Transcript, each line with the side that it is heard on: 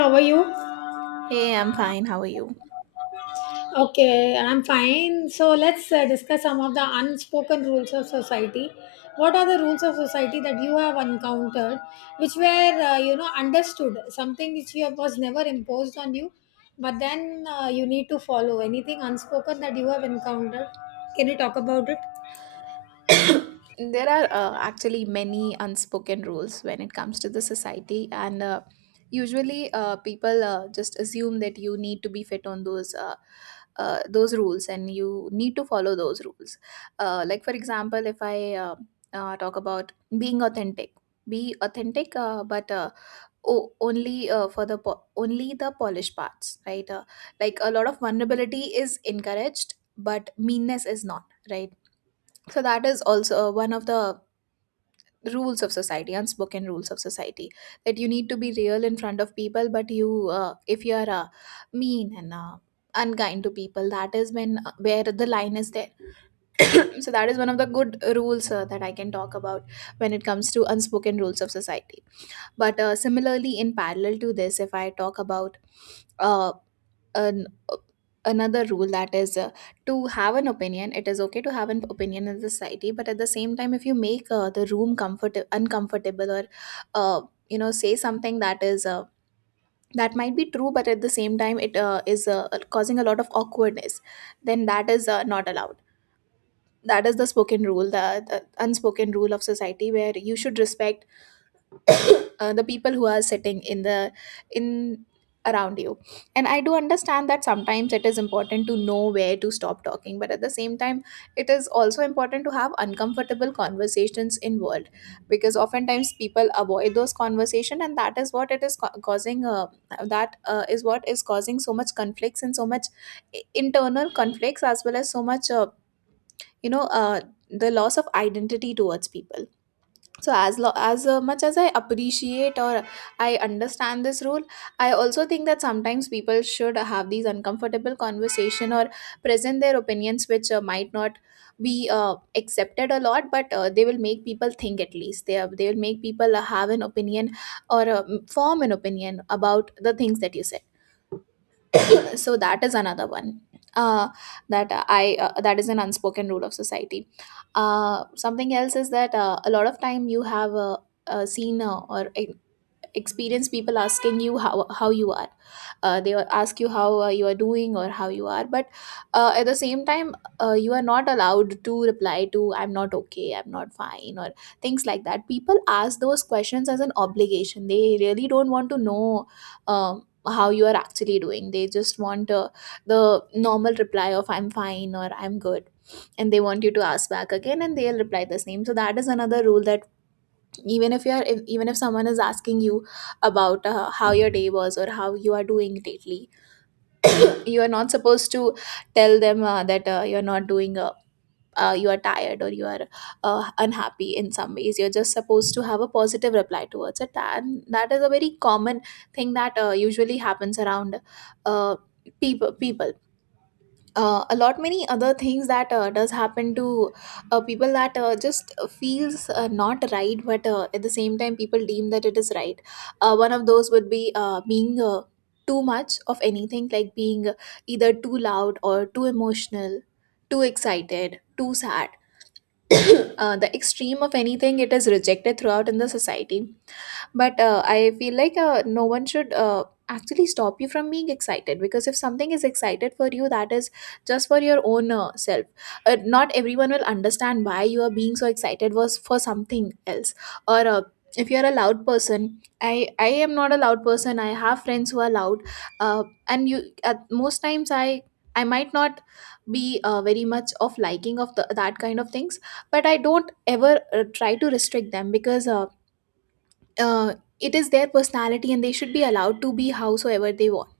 left: How are you?
right: Hey, I'm fine. How are you?
left: Okay, I'm fine. So let's discuss some of the unspoken rules of society. What are the rules of society that you have encountered, which were understood, something which you have, was never imposed on you, but then you need to follow. Anything unspoken that you have encountered? Can you talk about it?
right: There are actually many unspoken rules when it comes to the society, and usually people just assume that you need to be fit on those rules, and you need to follow those rules. Like for example, if I talk about being authentic, be authentic, but only for only the polished parts, right? Like a lot of vulnerability is encouraged, but meanness is not, right? So that is also one of the rules of society unspoken rules of society that you need to be real in front of people, but you if you are mean and unkind to people, that is when where the line is there. so that is one of the good rules that I can talk about when it comes to unspoken rules of society. But similarly, in parallel to this, if I talk about uh, an another rule that is to have an opinion. It is okay to have an opinion in society, but at the same time, if you make the room comfort uncomfortable, or uh, say something that is that might be true, but at the same time it is causing a lot of awkwardness, then that is not allowed. That is the unspoken rule of society, where you should respect the people who are sitting in the in around you. And I do understand that sometimes it is important to know where to stop talking, but at the same time, it is also important to have uncomfortable conversations involved, because oftentimes people avoid those conversations, and that is what causing that is what is causing so much conflicts and so much internal conflicts, as well as so much you know uh, the loss of identity towards people. So as much as I appreciate or I understand this rule, I also think that sometimes people should have these uncomfortable conversation, or present their opinions, which might not be accepted a lot, but they will make people think. At least they will make people have an opinion, or form an opinion about the things that you said. So that is another one uh, that is an unspoken rule of society. Something else is that a lot of time you have seen or experienced people asking you how you are. They will ask you how you are doing, or how you are, but at the same time, you are not allowed to reply to I'm not okay, I'm not fine, or things like that. People ask those questions as an obligation. They really don't want to know how you are actually doing. They just want the normal reply of I'm fine or I'm good, and they want you to ask back again and they'll reply the same. So that is another rule, that even if you're if, even if someone is asking you about how your day was or how you are doing lately, you are not supposed to tell them that you're not doing a you are tired, or you are unhappy in some ways. You're just supposed to have a positive reply towards it, and that is a very common thing that usually happens around uh, people. A lot many other things that does happen to people that just feels not right, but at the same time people deem that it is right. One of those would be being too much of anything, like being either too loud or too emotional, too excited, too sad. The extreme of anything, it is rejected throughout in the society. But I feel like no one should actually stop you from being excited, because if something is excited for you, that is just for your own self. Not everyone will understand why you are being so excited was for something else, or if you are a loud person. I i am not a loud person, I have friends who are loud. Uh, and you At most times I might not be very much of liking of that kind of things, but I don't ever try to restrict them, because uh, it is their personality, and they should be allowed to be howsoever they want.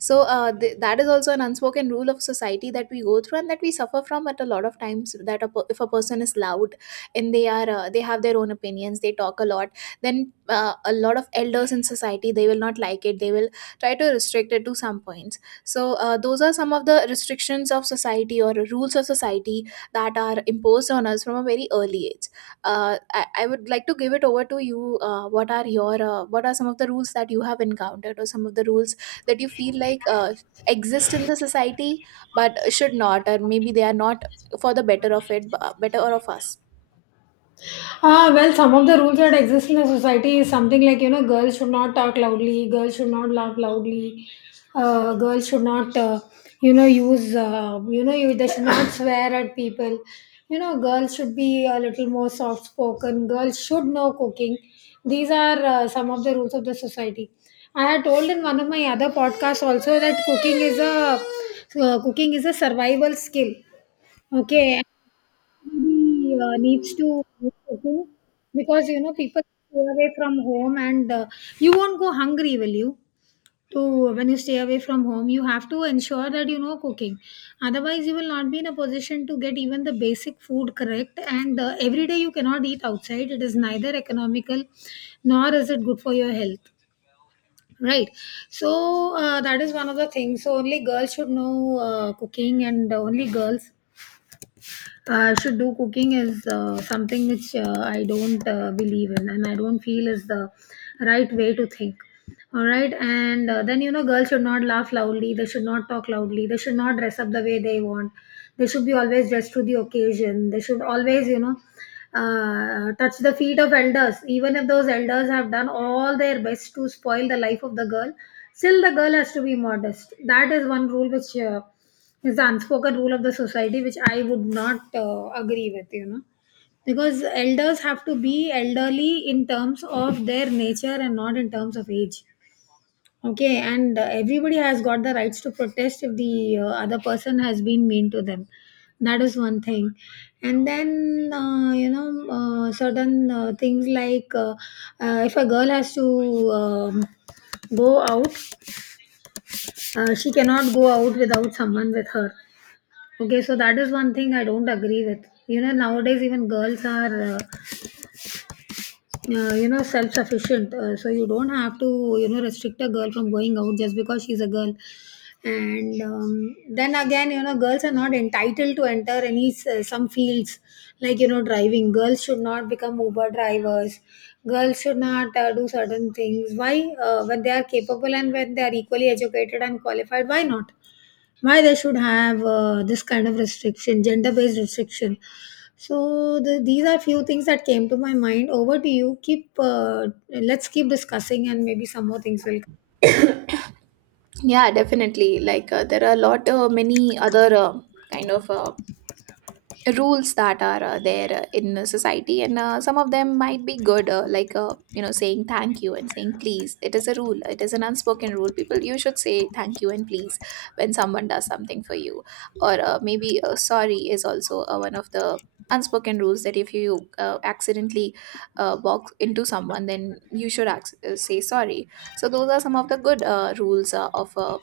right: So that is also an unspoken rule of society that we go through and that we suffer from at a lot of times, that if a person is loud and they are they have their own opinions, they talk a lot, then a lot of elders in society, they will not like it, they will try to restrict it to some points. So those are some of the restrictions of society or rules of society that are imposed on us from a very early age. I would like to give it over to you. What are some of the rules that you have encountered, or some of the rules that you feel like exist in the society but should not, or maybe they are not for the better of it, better or of us?
left: Well, some of the rules that exist in the society is something like, you know, girls should not talk loudly, girls should not laugh loudly, girls should not, use, they should not swear at people. You know, girls should be a little more soft spoken, girls should know cooking. These are some of the rules of the society. I had told in one of my other podcasts also that cooking is a survival skill. Okay, he needs to do cooking because you know people stay away from home and you won't go hungry will you to when you stay away from home you have to ensure that you know cooking. Otherwise you will not be in a position to get even the basic food correct, and every day you cannot eat outside. It is neither economical nor is it good for your health, right? So that is one of the things. So only girls should know cooking and only girls should do cooking is something which I don't believe in, and I don't feel is the right way to think. All right, and then you know, girls should not laugh loudly, they should not talk loudly, they should not dress up the way they want, they should be always dressed to the occasion, they should always, you know, touch the feet of elders, even if those elders have done all their best to spoil the life of the girl, still the girl has to be modest. That is one rule which is the unspoken rule of the society which I would not agree with, you know, because elders have to be elderly in terms of their nature and not in terms of age. Okay, and everybody has got the rights to protest if the other person has been mean to them. That is one thing. And then certain things like if a girl has to go out, she cannot go out without someone with her. Okay, so that is one thing I don't agree with. You know, nowadays even girls are, you know, self-sufficient. So you don't have to, you know, restrict a girl from going out just because she's a girl. And then again, you know, girls are not entitled to enter any some fields like you know driving. Girls should not become Uber drivers. Girls should not do certain things. Why? When they are capable and when they are equally educated and qualified, why not? Why they should have this kind of restriction, gender based restriction? So these are few things that came to my mind. Over to you. Keep let's keep discussing and maybe some more things will come.
right: Yeah, definitely. Like there are a lot many other kind of. Uh, rules that are there in society, and some of them might be good. Like saying thank you and saying please, it is a rule, it is an unspoken rule. People, you should say thank you and please when someone does something for you, or maybe sorry is also one of the unspoken rules, that if you accidentally walk into someone, then you should say sorry. So those are some of the good uh, rules uh, of uh,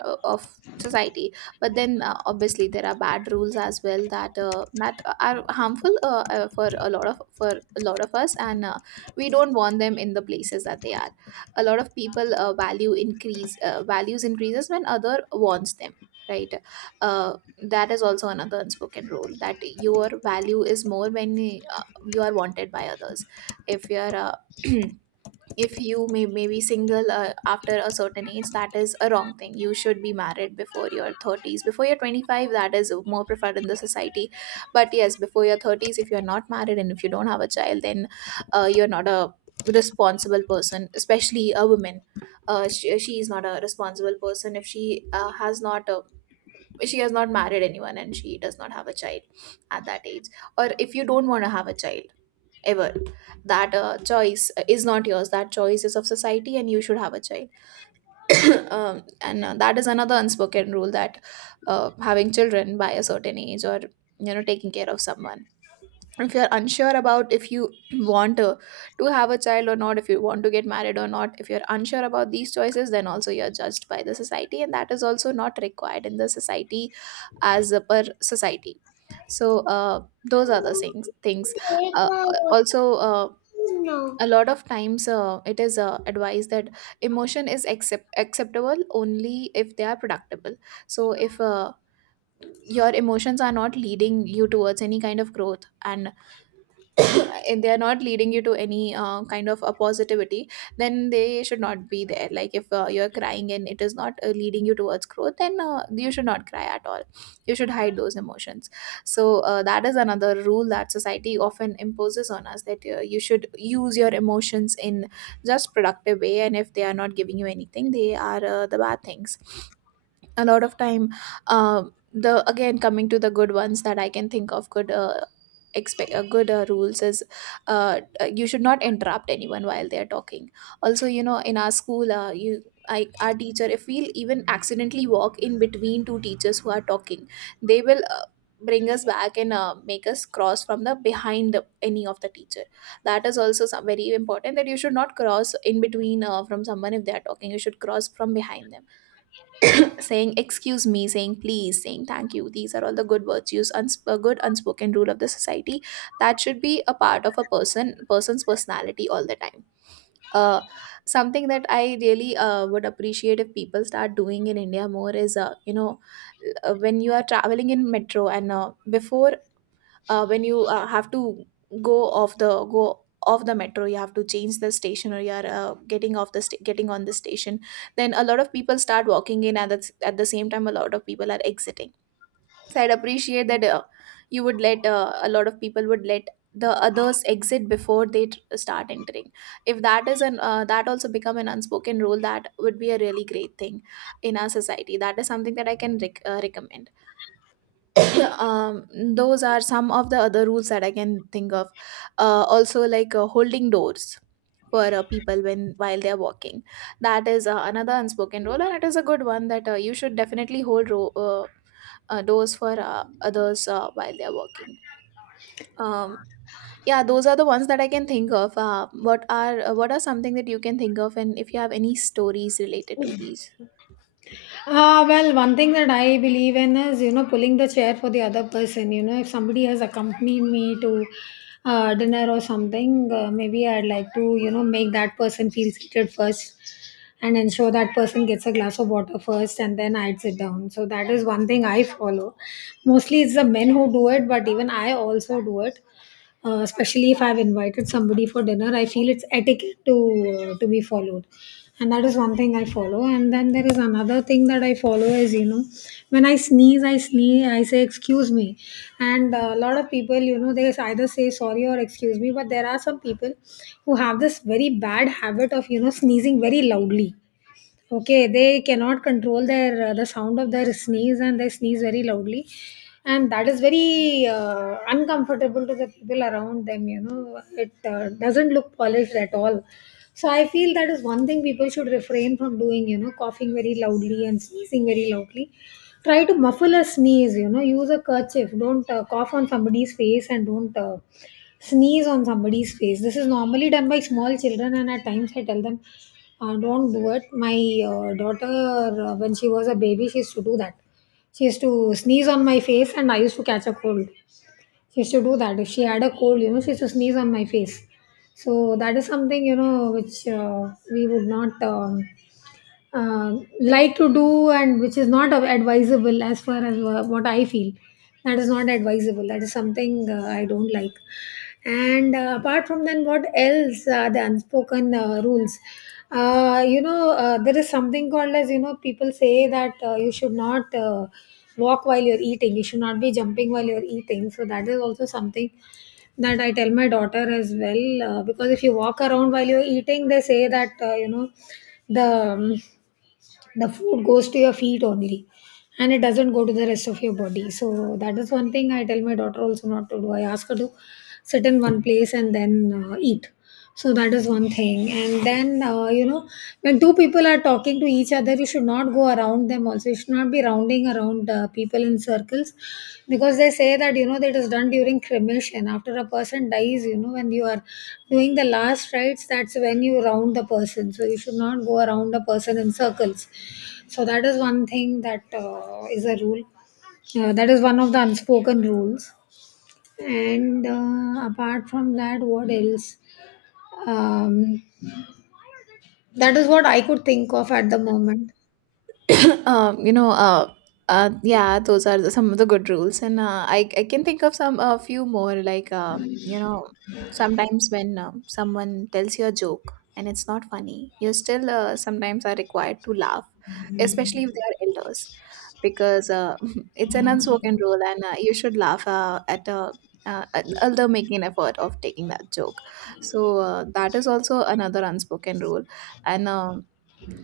right: uh, of society. But then obviously there are bad rules as well, that that are harmful for a lot of for a lot of us, and we don't want them in the places that they are. A lot of people, values increases when other wants them, right? uh, that is also another unspoken rule, that your value is more when you are wanted by others. If you are if you may maybe single after a certain age, that is a wrong thing. You should be married before your 30s, before your 25, that is more preferred in the society. But yes, before your 30s, if you're not married and if you don't have a child, then you're not a responsible person, especially a woman. She is not a responsible person if she has not she has not married anyone and she does not have a child at that age. Or if you don't want to have a child ever, that choice is not yours, that choice is of society, and you should have a child. And That is another unspoken rule, that having children by a certain age, or taking care of someone, if you're unsure about, if you want to have a child or not, if you want to get married or not, if you're unsure about these choices, then also you're judged by the society, and that is also not required in the society as a per society. So those are the things. Uh, also A lot of times it is advised that emotion is acceptable only if they are productible. So if your emotions are not leading you towards any kind of growth, and and they are not leading you to any kind of a positivity, then they should not be there. Like if you're crying and it is not leading you towards growth, then you should not cry at all, you should hide those emotions. So that is another rule that society often imposes on us, that you should use your emotions in just productive way, and if they are not giving you anything, they are the bad things a lot of time. The Again, coming to the good ones that I can think of, good rules is you should not interrupt anyone while they are talking. Also, you know, in our school, our teacher if we'll even accidentally walk in between two teachers who are talking, they will bring us back and make us cross from the behind the, any of the teacher. That is also very important, that you should not cross in between from someone if they are talking. You should cross from behind them. Saying excuse me, saying please, saying thank you, these are all the good virtues. A good unspoken rule of the society that should be a part of a person's personality all the time. uh, Something that I really would appreciate if people start doing in India more is when you are traveling in metro and before when you have to go off the metro, you have to change the station, or you're getting on the station, then a lot of people start walking in, and at the same time a lot of people are exiting. So I'd appreciate that you would let a lot of people would let the others exit before they start entering. If that is an that also become an unspoken rule, that would be a really great thing in our society. That is something that I can recommend. um those are some of the other rules that I can think of. Also, like holding doors for people when while they're walking. That is another unspoken rule, and it is a good one, that you should definitely doors for others while they're walking. um yeah, those are the ones that I can think of. What are what are something that you can think of, and if you have any stories related to these?
left: Well, one thing that I believe in is, you know, pulling the chair for the other person. You know, if somebody has accompanied me to dinner or something, maybe I'd like to, you know, make that person feel seated first and ensure that person gets a glass of water first, and then I'd sit down. So that is one thing I follow. Mostly it's the men who do it, but even I also do it, especially if I've invited somebody for dinner. I feel it's etiquette to be followed, and that is one thing I follow. And then there is another thing that I follow, is you know, when I sneeze, I say excuse me, and a lot of people you know they either say sorry or excuse me, but there are some people who have this very bad habit of you know sneezing very loudly. Okay, they cannot control their the sound of their sneeze, and they sneeze very loudly, and that is very uncomfortable to the people around them. You know, it doesn't look polished at all. So I feel that is one thing people should refrain from doing. You know, coughing very loudly and sneezing very loudly. Try to muffle a sneeze. You know, use a kerchief. Don't cough on somebody's face, and don't sneeze on somebody's face. This is normally done by small children, and at times I tell them, don't do it. My daughter, when she was a baby, she used to do that. She used to sneeze on my face, and I used to catch a cold. She used to do that. If she had a cold, you know, she used to sneeze on my face. So that is something, you know, which we would not. Like to do, and which is not advisable as far as what I feel. That is not advisable. That is something I don't like. And apart from then, what else are the unspoken rules? There is something called as you know, people say that you should not walk while you're eating, you should not be jumping while you're eating. So that is also something that I tell my daughter as well, because if you walk around while you're eating, they say that you know the um, the food goes to your feet only, and it doesn't go to the rest of your body. So that is one thing I tell my daughter also not to do. I ask her to sit in one place and then eat. So that is one thing. And then you know, when two people are talking to each other, you should not go around them. Also you should not be rounding around people in circles, because they say that you know that is done during cremation after a person dies, you know, when you are doing the last rites, that's when you round the person. So you should not go around a person in circles. So that is one thing that is a rule. That is one of the unspoken rules. And apart from that, what else? Um, that is what I could think of at the moment.
right: um, you know, uh, yeah, some of the good rules, and I can think of some a few more, like sometimes when someone tells you a joke and it's not funny, you still sometimes are required to laugh, especially if they are elders, because it's an unspoken rule, and you should laugh at a. An elder making an effort of taking that joke. So that is also another unspoken rule, and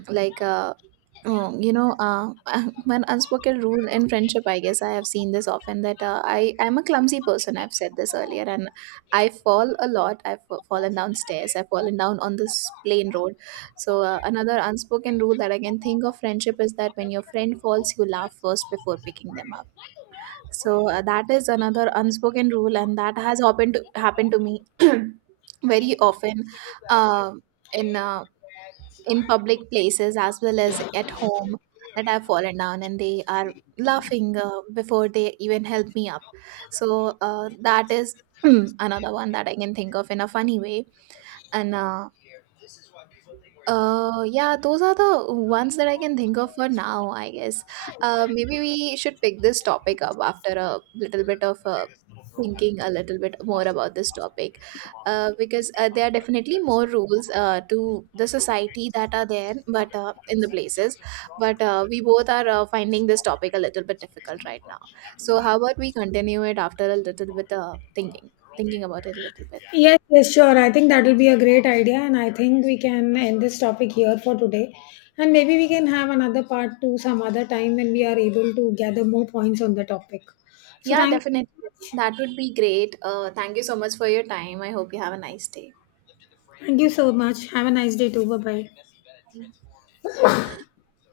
right: like uh, oh, one unspoken rule in friendship, I guess, I have seen this often, that I'm a clumsy person. I've said this earlier, and I fall a lot. I've fallen downstairs. I've fallen down on this plain road. So another unspoken rule that I can think of friendship is that when your friend falls, you laugh first before picking them up. So that is another unspoken rule, and that has happened to me. Very often. Um in in public places as well as at home, that I've fallen down and they are laughing before they even help me up. So that is another one that I can think of in a funny way. And yeah, those are the ones that I can think of for now, I guess. Maybe we should pick this topic up after a little bit of thinking a little bit more about this topic, because there are definitely more rules to the society that are there, but we both are finding this topic a little bit difficult right now. So how about we continue it after a little bit thinking about it a little bit.
left: Yes, yes, sure. I think that will be a great idea, and I think we can end this topic here for today. And maybe we can have another part two some other time when we are able to gather more points on the topic. So
right: Yeah, definitely. That would be great. Thank you so much for your time. I hope you have a nice day.
left: thank you so much. Have a nice day too. Bye bye.